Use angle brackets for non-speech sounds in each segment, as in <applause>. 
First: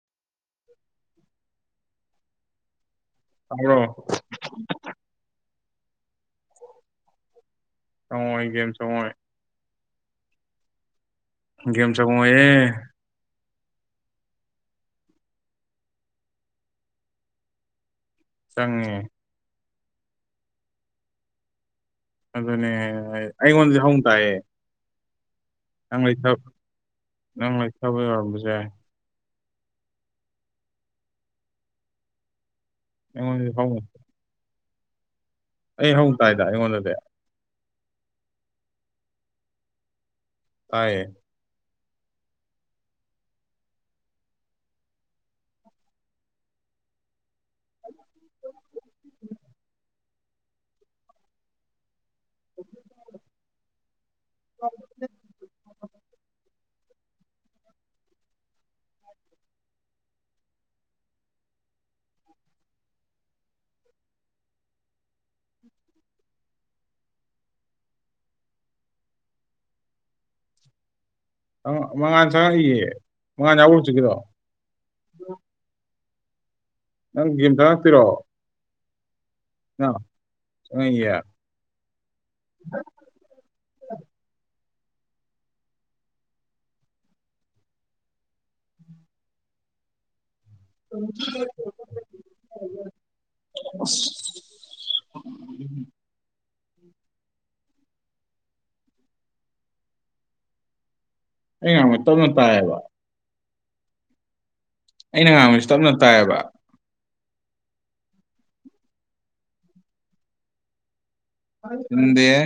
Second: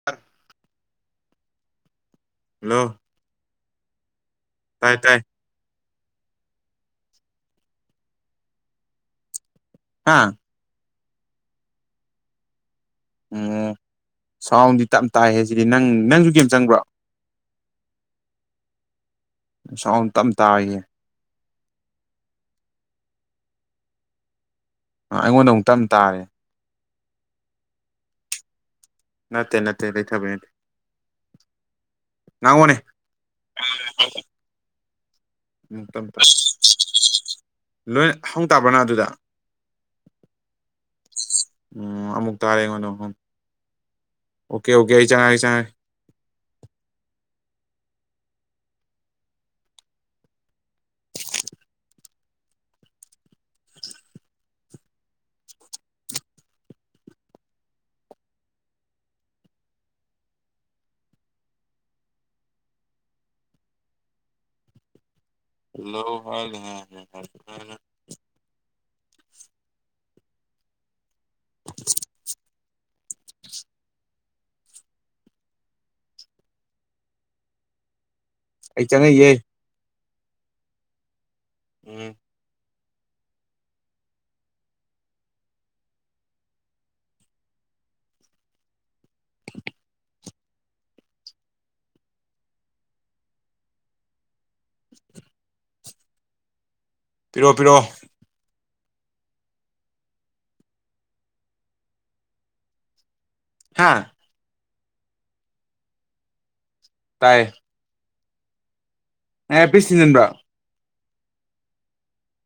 <unintelligible> <unintelligible> hello ꯇꯥꯕꯔꯣ ꯇꯥꯏ ꯇꯥꯏ <unintelligible> ꯍꯥꯥ ꯒꯦꯝ ꯆꯪꯉꯛꯑꯣꯌꯦ ꯑꯣ ꯁꯥꯎꯟꯗꯤ ꯇꯞ ꯇꯥꯏ ꯍꯥꯏ ꯁꯤꯗꯤ ꯅꯪ ꯅꯪꯁꯨ ꯒꯦꯝ ꯆꯪꯕ꯭ꯔꯣ ꯆꯪꯉꯦ ꯁꯥꯎꯟ ꯇꯞ ꯇꯥꯌꯦ ꯑꯗꯨꯅꯦ ꯑꯩꯉꯣꯟꯗꯤ ꯍꯧꯅ ꯇꯥꯢꯌꯦ ꯑꯥ ꯑꯩꯉꯣꯟꯗ ꯑꯃꯨꯛ ꯇꯞ ꯇꯥꯔꯦ ꯅꯪꯂꯩꯊꯥꯞ ꯅꯪꯂꯩꯊꯕꯒꯤ ꯑꫭꯏꯔꯝꯕꯁꯨ ꯌꯥꯏ ꯅꯠꯇꯦ ꯅꯠꯇꯦ ꯂꯩꯊꯕꯩ ꯅꯠꯇꯦ ꯉꯥꯟꯉꯥꯡꯑꫭꯅꯦ ꯑꯩꯉꫭꯏꯗꯗꯤ ꯐꯥꯎꯔꫭꯏ ꯎꯝ ꯇꯥꯞꯅ ꯍꯧꯅ ꯇꯧ ꯇꯥꯏꯗ ꯑꯩꯉꯣꯟꯗꯗꯤ <unintelligible> ꯂꯣꯏ ꯍꯧꯅ ꯇꯥꯕ꯭ꯔꫭ ꯑꯗꯨꯗ ꯇꯥꯏꯌꯦ ꯎꯝ ꯑꯃꯨꯛ ꯇꯥꯔꯦ ꯑꯩꯉꯣꯟ ꯑꯃꯨꯛ ꯑꯣꯀꯦ ꯑꯣꯀꯦ ꯑꯩ ꯆꯪꯉꯦ ꯑꯩ ꯆꯪꯉꯦ <unintelligible> <unintelligible> <unintelligible> <unintelligible> ꯃꯉꯥꯟ ꯆꯪꯉꯛꯏꯌꯦ ꯃꯉꯥꯟ ꯌꯥꯎꯕꯔꫭ ꯍꯧꯖꯤꯛꯀꯤꯗꯣ ꯅꯪ ꯒꯦꯝ ꯆꯪꯂꯥꯛꯇꯨꯏꯔꫭ ꯑꯩ ꯆꯪꯉꯥꯡꯏꯌꯦ ꯅꯪ ꯆꯪꯉꯥꯡꯏꯌꯦ ꯎꯝ <unintelligible> <unintelligible> ꯑꯁ ꯄꯤꯔꯛꯑꯣ ꯄꯤꯔꯛꯑꯣ ꯑꯩꯅ ꯉꯥꯡꯕꯁꯦ ꯇꯥꯞꯅ ꯇꯥꯏꯌꯦꯕ ꯍꯥꯥ ꯑꯩꯅ ꯉꯥꯡꯕꯁꯦ ꯇꯥꯞꯅ ꯇꯥꯏꯌꯦꯕ ꯇꯥꯏꯌꯦ ꯑꯦꯔꯄꯤꯁꯁ ꯊꯤꯟꯖꯤꯟꯕꯔ ꯊꯤꯟꯗꯦꯍꯦ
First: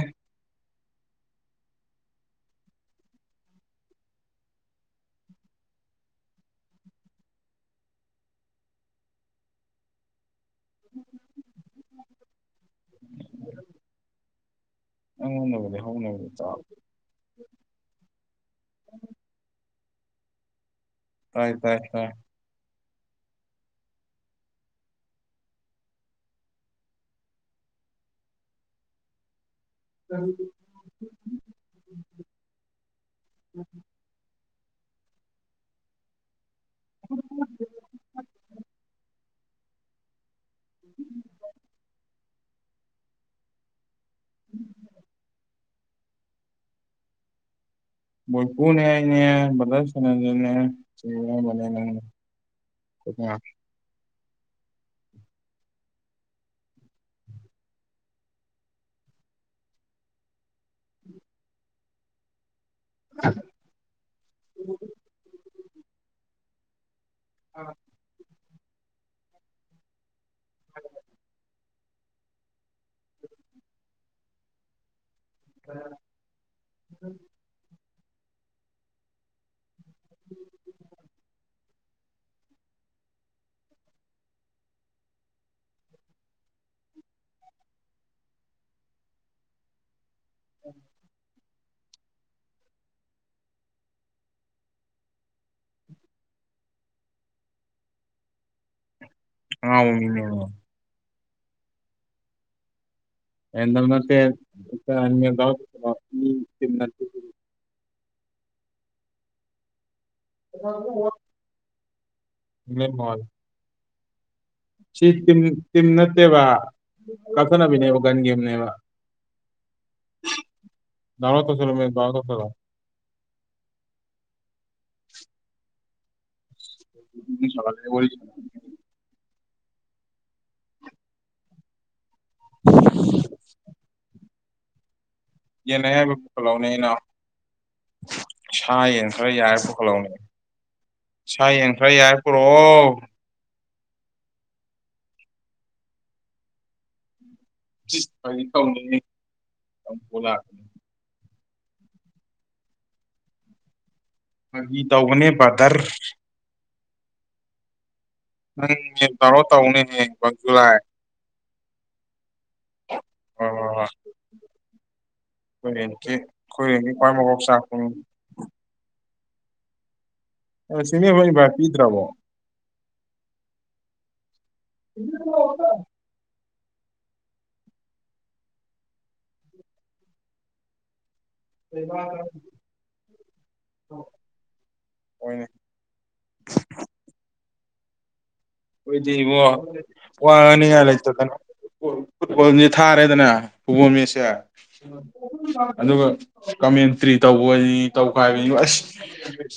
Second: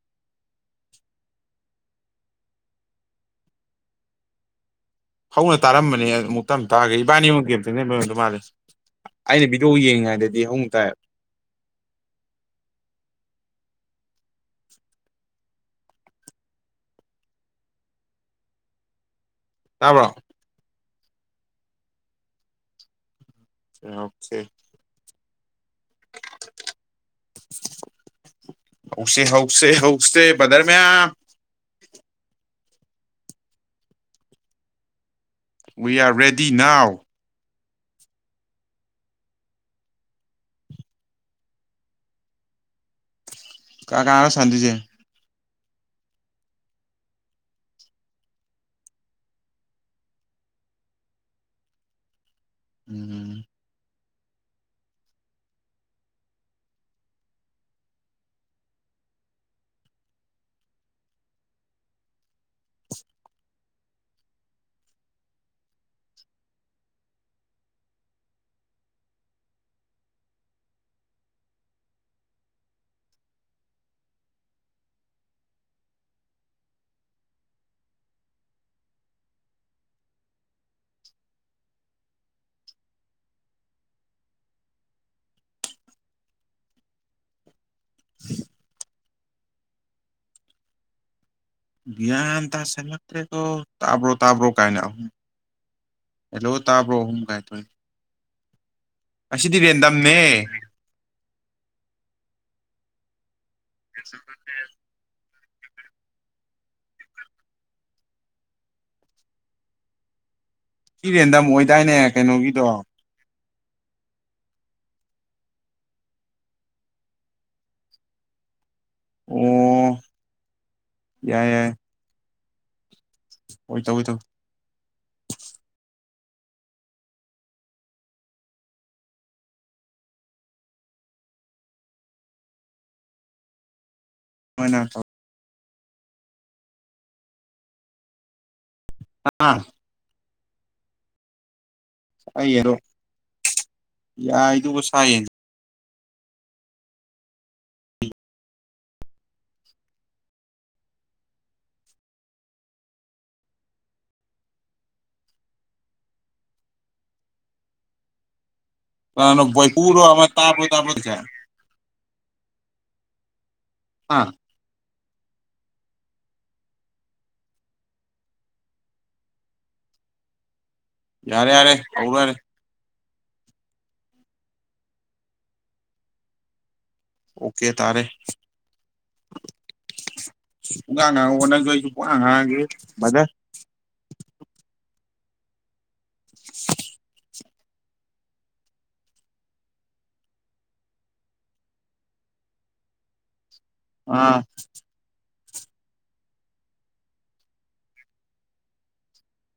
ꯍꯧꯅ ꯇꯥꯔꯝꯕꯅꯦ ꯑꯃꯨꯛ ꯇꯥꯞꯅ ꯇꯥꯈꯔꯦ ꯏꯕꯥꯅꯤ ꯑꯃꯨꯛ ꯒꯦꯝ ꯆꯪꯁꯤꯟꯕꯒꯤ ꯑꫭꯏꯔꯝꯗꯨ ꯃꯥꯜꯂꯦ ꯑꯩꯅ ꯕꯤꯗꯤꯑꯣ ꯌꯦꯡꯉꯩꯗꯗꯤ ꯍꯧꯅ ꯇꯥꯏ <inaudible> ꯑꯩꯉꯣꯟꯗꯥꯕꯨꯗꯤ ꯍꯧꯅꯕꯨꯗꯤ ꯇꯥꯕ ꯇꯥꯕ꯭ꯔꯣ ꯇꯥꯏ ꯇꯥꯏ ꯇꯥꯏ ꯑꯣꯀꯦ ꯍꯧꯁꯦ ꯍꯧꯁꯦ ꯍꯧꯁꯦ ꯕꯥꯗ꯭ꯔ ꯃꯌꯥꯝ ꯋꯤ ꯑꯔ ꯔꯦꯗꯤ ꯅꯥꯎ <unintelligible> ꯀꯥꯅ ꯀꯥꯅꯅꫭ ꯁꯥꯟꯅꯗꯨꯏꯁꯦ ꯃꫭꯏꯀꯨꯅꯦ ꯑꯩꯅꯦ ꯕꯥꯗ꯭ꯔ ꯁꫭꯅꯥꯟꯖꯤꯠꯅꯦ ꯆꯤꯡꯂꯦꯝꯕꯅꯦ ꯅꯪꯅꯦ ꯎꯝ <unintelligible> <unintelligible> ꯑꯥ <unintelligible> <unintelligible> <unintelligible> <inaudible> <unintelligible> ꯒꯤꯌꯥꯟ ꯇꯁꯤꯜꯂꯛꯇ꯭ꯔꯀꫭ ꯇꯥꯕ꯭ꯔꯣ ꯇꯥꯕ꯭ꯔꯣ ꯀꯥꯏꯅ ꯑꯍꯨꯝ ꯍꯜꯂꯣ ꯇꯥꯕ꯭ꯔꯣ ꯑꯍꯨꯝ ꯀꯒꯥꯏꯗꯧꯏ ꯑꯁꯤꯗꯤ ꯔꯦꯟꯗꯝꯅꯦ ꯃꯤꯅꯦꯃꯤ ꯔꯦꯟꯗꯝ ꯅꯠꯇꯦ <unintelligible> ꯁꯤ ꯔꯦꯟꯗꯝ ꯑꯣꯏꯗꯥꯏꯅꯦ ꯀꯩꯅꯣꯒꯤꯗꯣ ꯃꯥ ꯁꯤ ꯇꯝ ꯇꯤꯝ ꯅꯠꯇꯦꯕ ꯀꯛꯊꯅꯕꯤꯅꯦꯕ ꯒꯟꯒꯦꯝꯅꯦꯕ ꯑꯣ ꯗꯥꯔ ꯌꯥꯏ ꯌꯥꯏ ꯇꯁꯔ ꯇꯁꯂ ꯍꯣꯏ ꯆꯧ ꯆ ꯁꯂꯦ ꯋꯥꯔꯤ ꯎ ꯍꯣꯏꯅ ꯊ ꯌꯦꯦꯅ ꯍꯥꯏꯕ ꯐꯣꯀꯂꯥꯎꯅꯦꯩꯅ ꯁꯥꯏꯟꯁ ꯈꯈ꯭ꯔꯥꯏ ꯌꯥ ꯑꯥ ꯀꯣꯈꯂꯥꯎꯅꯦ ꯁꯥꯏꯡꯈ꯭ꯔꯥꯏ ꯌꯥꯏ ꯀꯣꯔꯣ ꯑꯩ ꯌꯦꯟꯗꯣ ꯌꯥꯏꯗꯨꯕꯨ ꯁꯥꯏꯌꯦ ꯇꯁ ꯐꯔꯤ ꯊꯥꯎꯅꯤ ꯀꯣ ꯂꯥꯛ ꯐꯒꯤ ꯇꯧꯕꯅꯦ ꯕꯗꯔ ꯅꯪ ꯌꯦ ꯇꯥꯔꯣ ꯀꯅꯥꯅꯣ ꯕꯣꯏꯄꯨꯔꯣ ꯑꯃ ꯇꯧꯅꯦꯍꯌꯦꯡ ꯪꯁꯨ ꯇꯥꯕ꯭ꯔꯣ ꯂꯥꯏ ꯇꯥꯕ꯭ꯔꯣ ꯇꯧꯏꯁꯦ ꯑꯣ ꯑꯥ ꯍꯨꯏꯔꯦꯟꯦ ꯀꯨꯏꯔꯦꯟꯦ ꯀ꯭ꯋꯥꯏ ꯃꯀꯣꯛ ꯆꯥꯛꯄꯅꯤ ꯌꯥꯔꯦ ꯌꯥꯔꯦ ꯁꯤꯅꯦꯕꯕꯥꯠꯤꯗ꯭ꯔꯕꯣ ꯇꯧꯔꯣ ꯌꯥꯔꯦ ꯏ ꯑꯣꯀꯦ ꯇꯥꯔꯦ ꯄꯨꯡꯀꯥꯡ ꯍꯥꯡꯉꯒ ꯍꯣꯠꯅꯖ ꯑꯩꯁꯨ ꯄꯨꯡꯉꯥꯡ ꯍꯥꯡꯉꯒꯦ ꯃꯖꯔ ꯑꯣꯏꯅꯦ <inaudible> ꯑꯈꯣꯏꯗꯤ ꯏꯕꯣ ꯋꯥꯉꯅꯤꯉꯥꯏ ꯂꯩꯇꯗꯅ ꯐꯨꯠꯕꯣꯜꯁꯦ ꯊꯥꯔꯦꯗꯅ ꯄꯕ ꯃꯦꯁꯌꯥ ꯑꯥ ꯑꯗꯨꯒ ꯀꯃꯦꯟꯇ꯭ꯔꯤ ꯇꯧꯕꯅꯤ ꯇꯧꯈꯥꯏ ꯍꯥꯏꯕꯅꯤ ꯑꯁ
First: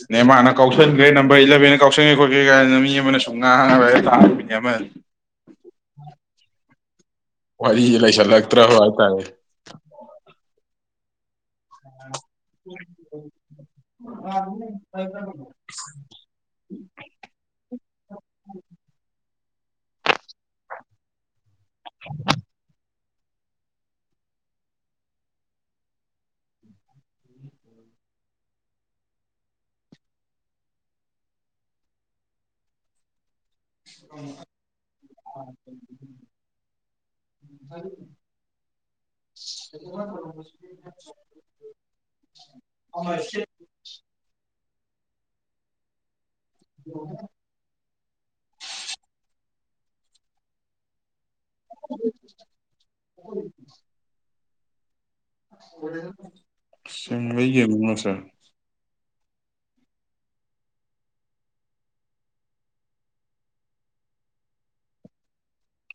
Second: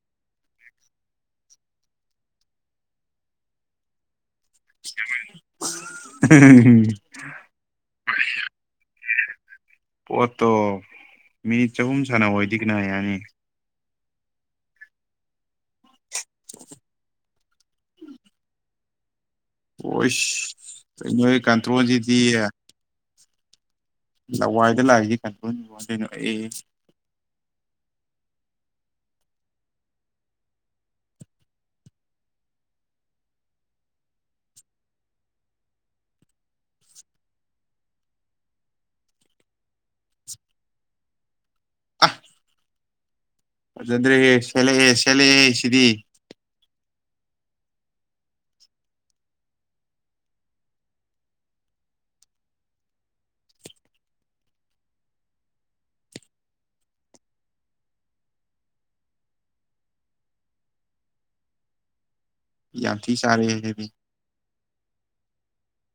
ꯅꯦꯃꯥꯔꯅ ꯀꯥꯎꯁꯟꯈ꯭ꯔꯦ ꯅꯝꯕꯔ ꯏꯂꯚꯦꯟ ꯀꯥꯎꯁꯟꯈ꯭ꯔꯦ ꯈꯣꯠꯀ꯭ꯔꯦ ꯀꯥꯏꯗꯅ ꯃꯤ ꯑꯃꯅ ꯁꯨꯝ ꯉꯥꯡꯉꯒ ꯝ ꯋꯥꯔꯤꯁꯤꯦ ꯂꯩꯁꯜꯂꯛꯇ꯭ꯔ ꯍꯥꯏꯇꯥꯔꯦ ꯄꯣꯠꯇꯣ ꯃꯤꯅꯤꯠ ꯆꯍꯨꯝ ꯁꯥꯟꯅꯕꯋꯥꯣꯏꯗꯤ ꯀꯅ ꯌꯥꯅꯤ ꯑ ꯑꯗꯨ ꯀ ꯍꯣꯏ ꯅꯣꯏ ꯀꯟꯇ꯭ꯔꯣꯁꯤꯗꯤꯌꯦ ꯂꯋꯥꯏꯗ ꯂꯥꯛꯏꯁꯦ ꯀꯟꯗꯗꯣꯏꯅꯣ ꯑꯦ ꯎꯝ ꯎ ꯑ ꯑꯣ ꯑꯗꯨꯗꯗ꯭ꯔꯦ ꯁꯦꯂ ꯁꯦꯂꯦ ꯁꯤꯗꯤ ꯑꯣ ꯎꯝ ꯎꯝ ꯁꯤ ꯂꯩꯒꯅꯁꯦ ꯌꯥ ꯊꯤ ꯁꯥꯥꯔꯦꯦ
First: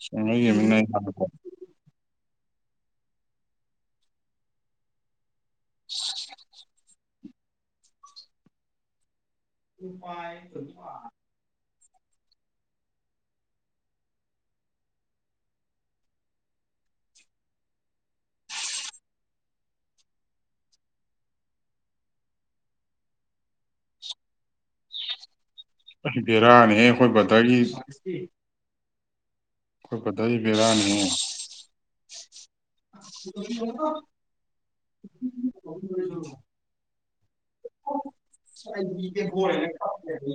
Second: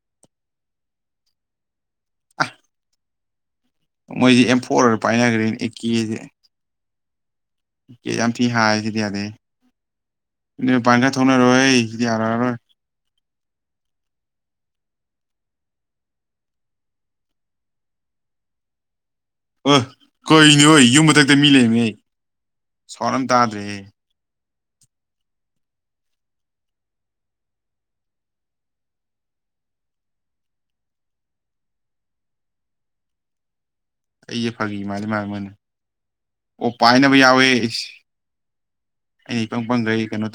ꯁꯤꯉ ꯌꯦꯃꯤꯕꯀꯣ ꯃꯣꯏꯁꯤ ꯑꯦꯝꯐꯣꯔ ꯑꯣꯏꯔ ꯄꯥꯏꯅꯈ꯭ꯔꯦꯅꯦ ꯑꯦꯛ ꯀꯦꯁꯦ ꯑ ꯏꯀꯦ ꯌꯥꯝ ꯊꯤ ꯍꯥꯏꯁꯤꯗꯤ ꯌꯥꯗꯦ ꯎꯄꯥꯥꯏ ꯀꯅꯔꯣ ꯁꯤꯗꯤꯔꯔꯣꯏ ꯑꯍ ꯀꯩꯅꯤ ꯍꯣꯏ ꯌꯨꯝ ꯃꯊꯛꯇ ꯃꯤ ꯂꯩꯃꯦ ꯑꯩ ꯁꯋꯥꯔ ꯑꯃ ꯇꯥꯗ꯭ꯔꯦ ꯕꯦꯔꯥꯅꯦꯍꯦ ꯑꯩꯈꯣꯏ ꯕꯗꯔꯒꯤ ꯑꯩꯈꯣꯏ ꯄꯇꯥꯏ ꯕꯔꯥꯅꯤ ꯎ ꯑꯩꯁꯦ ꯐꯒꯤ ꯃꯥꯂ ꯃꯥꯅꯤ ꯃꯥꯅ ꯑꯣ ꯄꯥꯏꯅꯕ ꯌꯥꯎꯋꯦ ꯑꯩꯁ ꯣꯔ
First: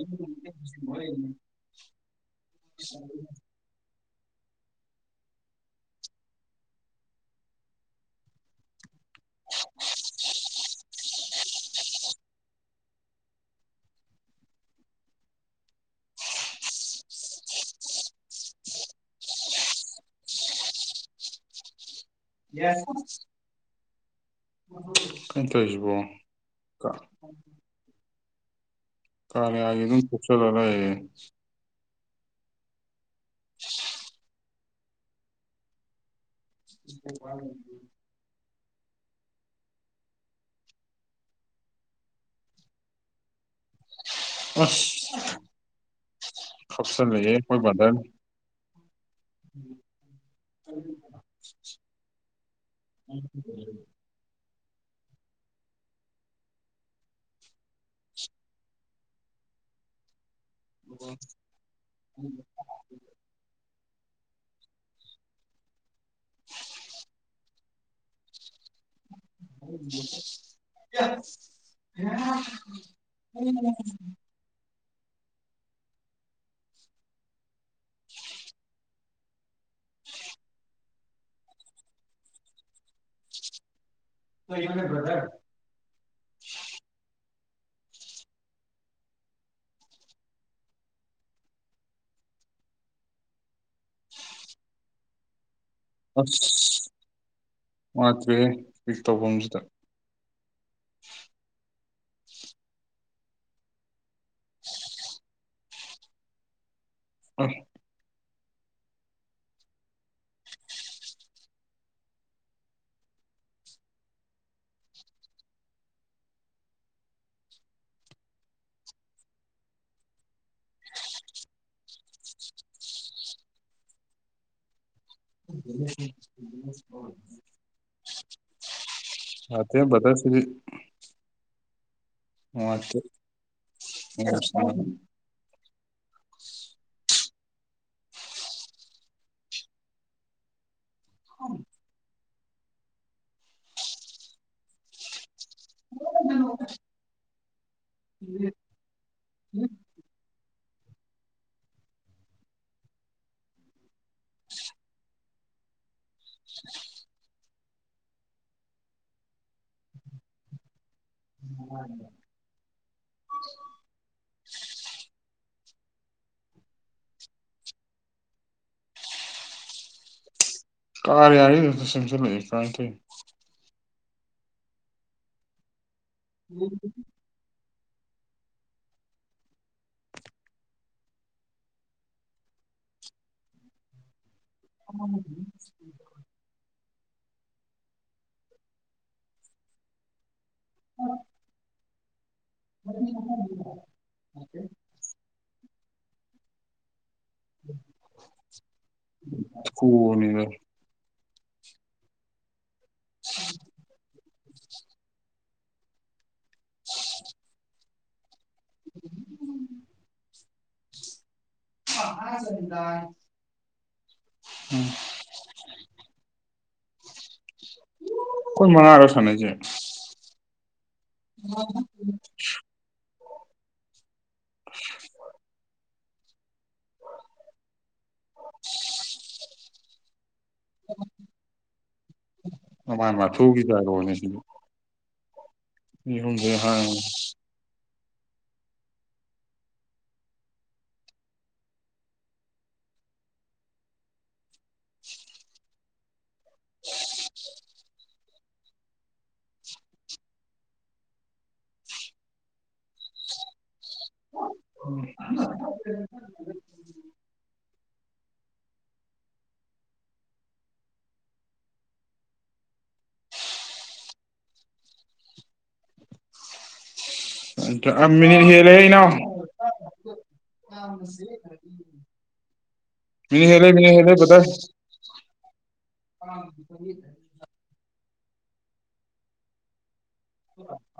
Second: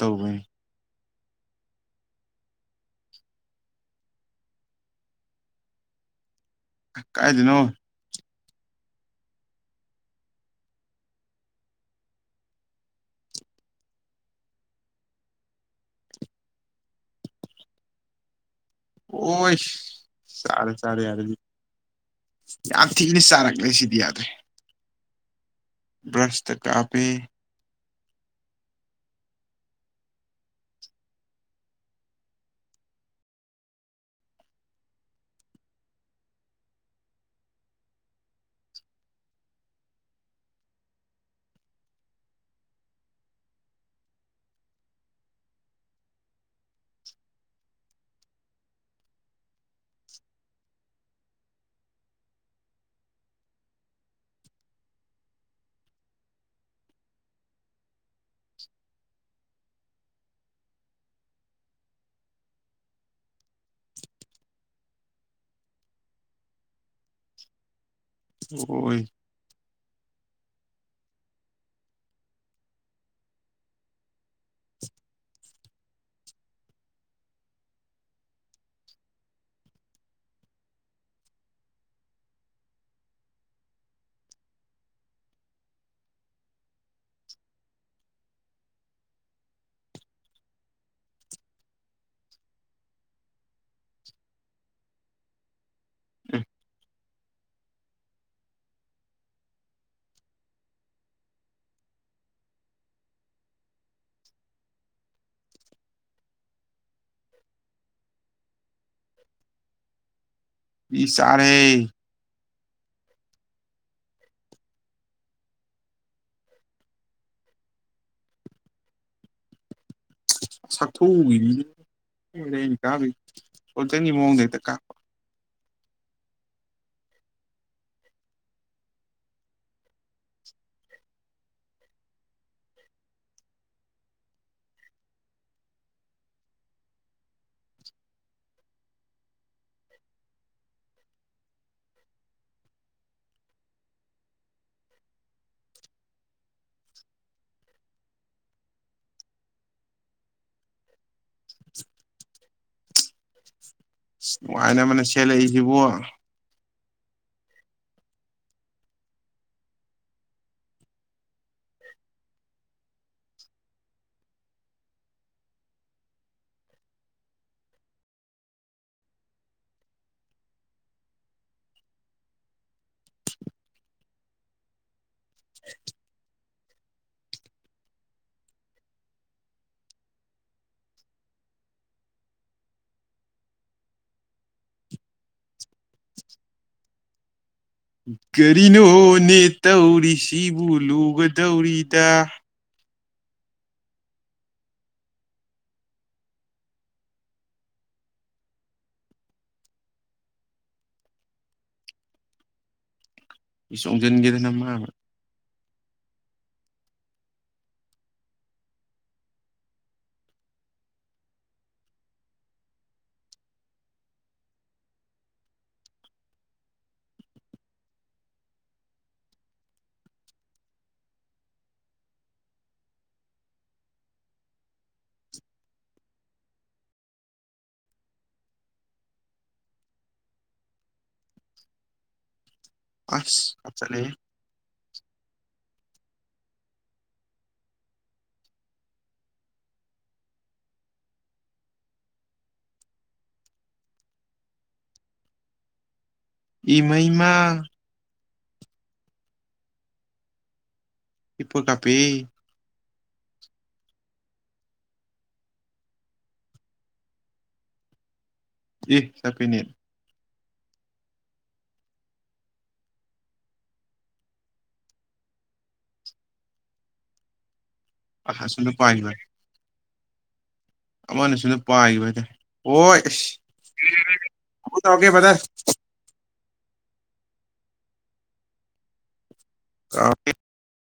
ꯇꯧꯔꯨꯕꯩꯅꯤ ꯀꯥꯏꯗꯅꯣ ꯑꯣ ꯁꯔꯦ ꯁꯔꯦ ꯌꯥꯔꯦ ꯌꯥꯝ ꯊꯤꯅ ꯆꯥꯔꯛꯂꯦ ꯁꯤꯗꯤ ꯌꯥꯗ꯭ꯔꯦ ꯀꯩꯅ ꯇꯁꯤꯕꯣ ꯕ꯭ꯔꯁꯇ ꯀꯥꯞꯄꯦ ꯀꯅ ꯑ ꯑꯗꯨꯝ ꯄꯨꯁꯂꯂꯑꯌꯦ <unintelligible> ꯏ ꯋꯥ ꯑ ꯁꯞꯁ ꯂꯩꯌꯦ ꯀꯣꯏ ꯗ ꯎ ꯎ ꯎ ꯎꯝ ꯎ ꯍ <unintelligible> ꯏꯅꯦꯕꯊꯥ ꯑꯁ <unintelligible> ꯇꯧꯕꯝꯁꯤꯗ ꯑ ꯃꯤ ꯆꯥꯔꯦ ꯁꯛꯊꯨꯒꯤ ꯃꯤꯅꯤ <unintelligible> <unintelligible> <unintelligible> <inaudible> ꯍ <inaudible> ꯅꯨꯡꯉꯥꯏ ꯑꯃꯅ ꯁꯦꯠꯂꯛꯏꯁꯤꯕꯣ <unintelligible> <unintelligible> <unintelligible> ꯎꯝ <unintelligible> ꯀꯔꯤꯅꯣꯅꯦ ꯇꯧꯔꯤꯁꯤꯕꯨ ꯂꯨꯒꯗꯧꯔꯤꯗ <inaudible> <unintelligible> ꯆꯣꯡꯖꯟꯒꯦꯗꯅ ꯅꯃꯥꯏꯃꯠ <unintelligible> ꯎꯝ <inaudible> ꯈꯣꯏ ꯃꯉꯥꯔ ꯁꯥꯅꯩꯖꯦ <inaudible> <unintelligible> <inaudible> ꯑꯁ ꯅꯃꯥꯏꯃꯊꯨꯒꯤ ꯀꯥꯞꯆꯠꯂꯦꯍꯦ <unintelligible> ꯁꯤꯗꯤ <unintelligible> ꯏ ꯃꯩꯃ ꯏꯄꯣ ꯀꯥꯄꯤ <inaudible> ꯏ ꯆꯞꯄꯤꯅꯦ ꯑ ꯑꯁ ꯃꯤꯅꯤꯠ ꯑꯁꯣꯝꯗ ꯍꯦꯟꯂꯦꯍꯦ ꯏꯅꯥꯎ ꯄꯥꯏꯈꯤꯕ ꯑꯃꯅ ꯁꯣꯝꯗ ꯄꯥꯏꯈꯤꯕ ꯍꯥꯏꯇꯥꯔꯦ ꯍꯣꯏ ꯃꯤꯅꯤ ꯑꯁ ꯍꯦꯜꯂꯦ ꯃꯤꯅꯤꯠ ꯍꯦꯜꯂꯦ ꯕꯥꯗꯔ ꯇꯧꯔꯛꯀꯦ ꯕꯥꯗꯔ ꯑ <unintelligible> ꯑꯣ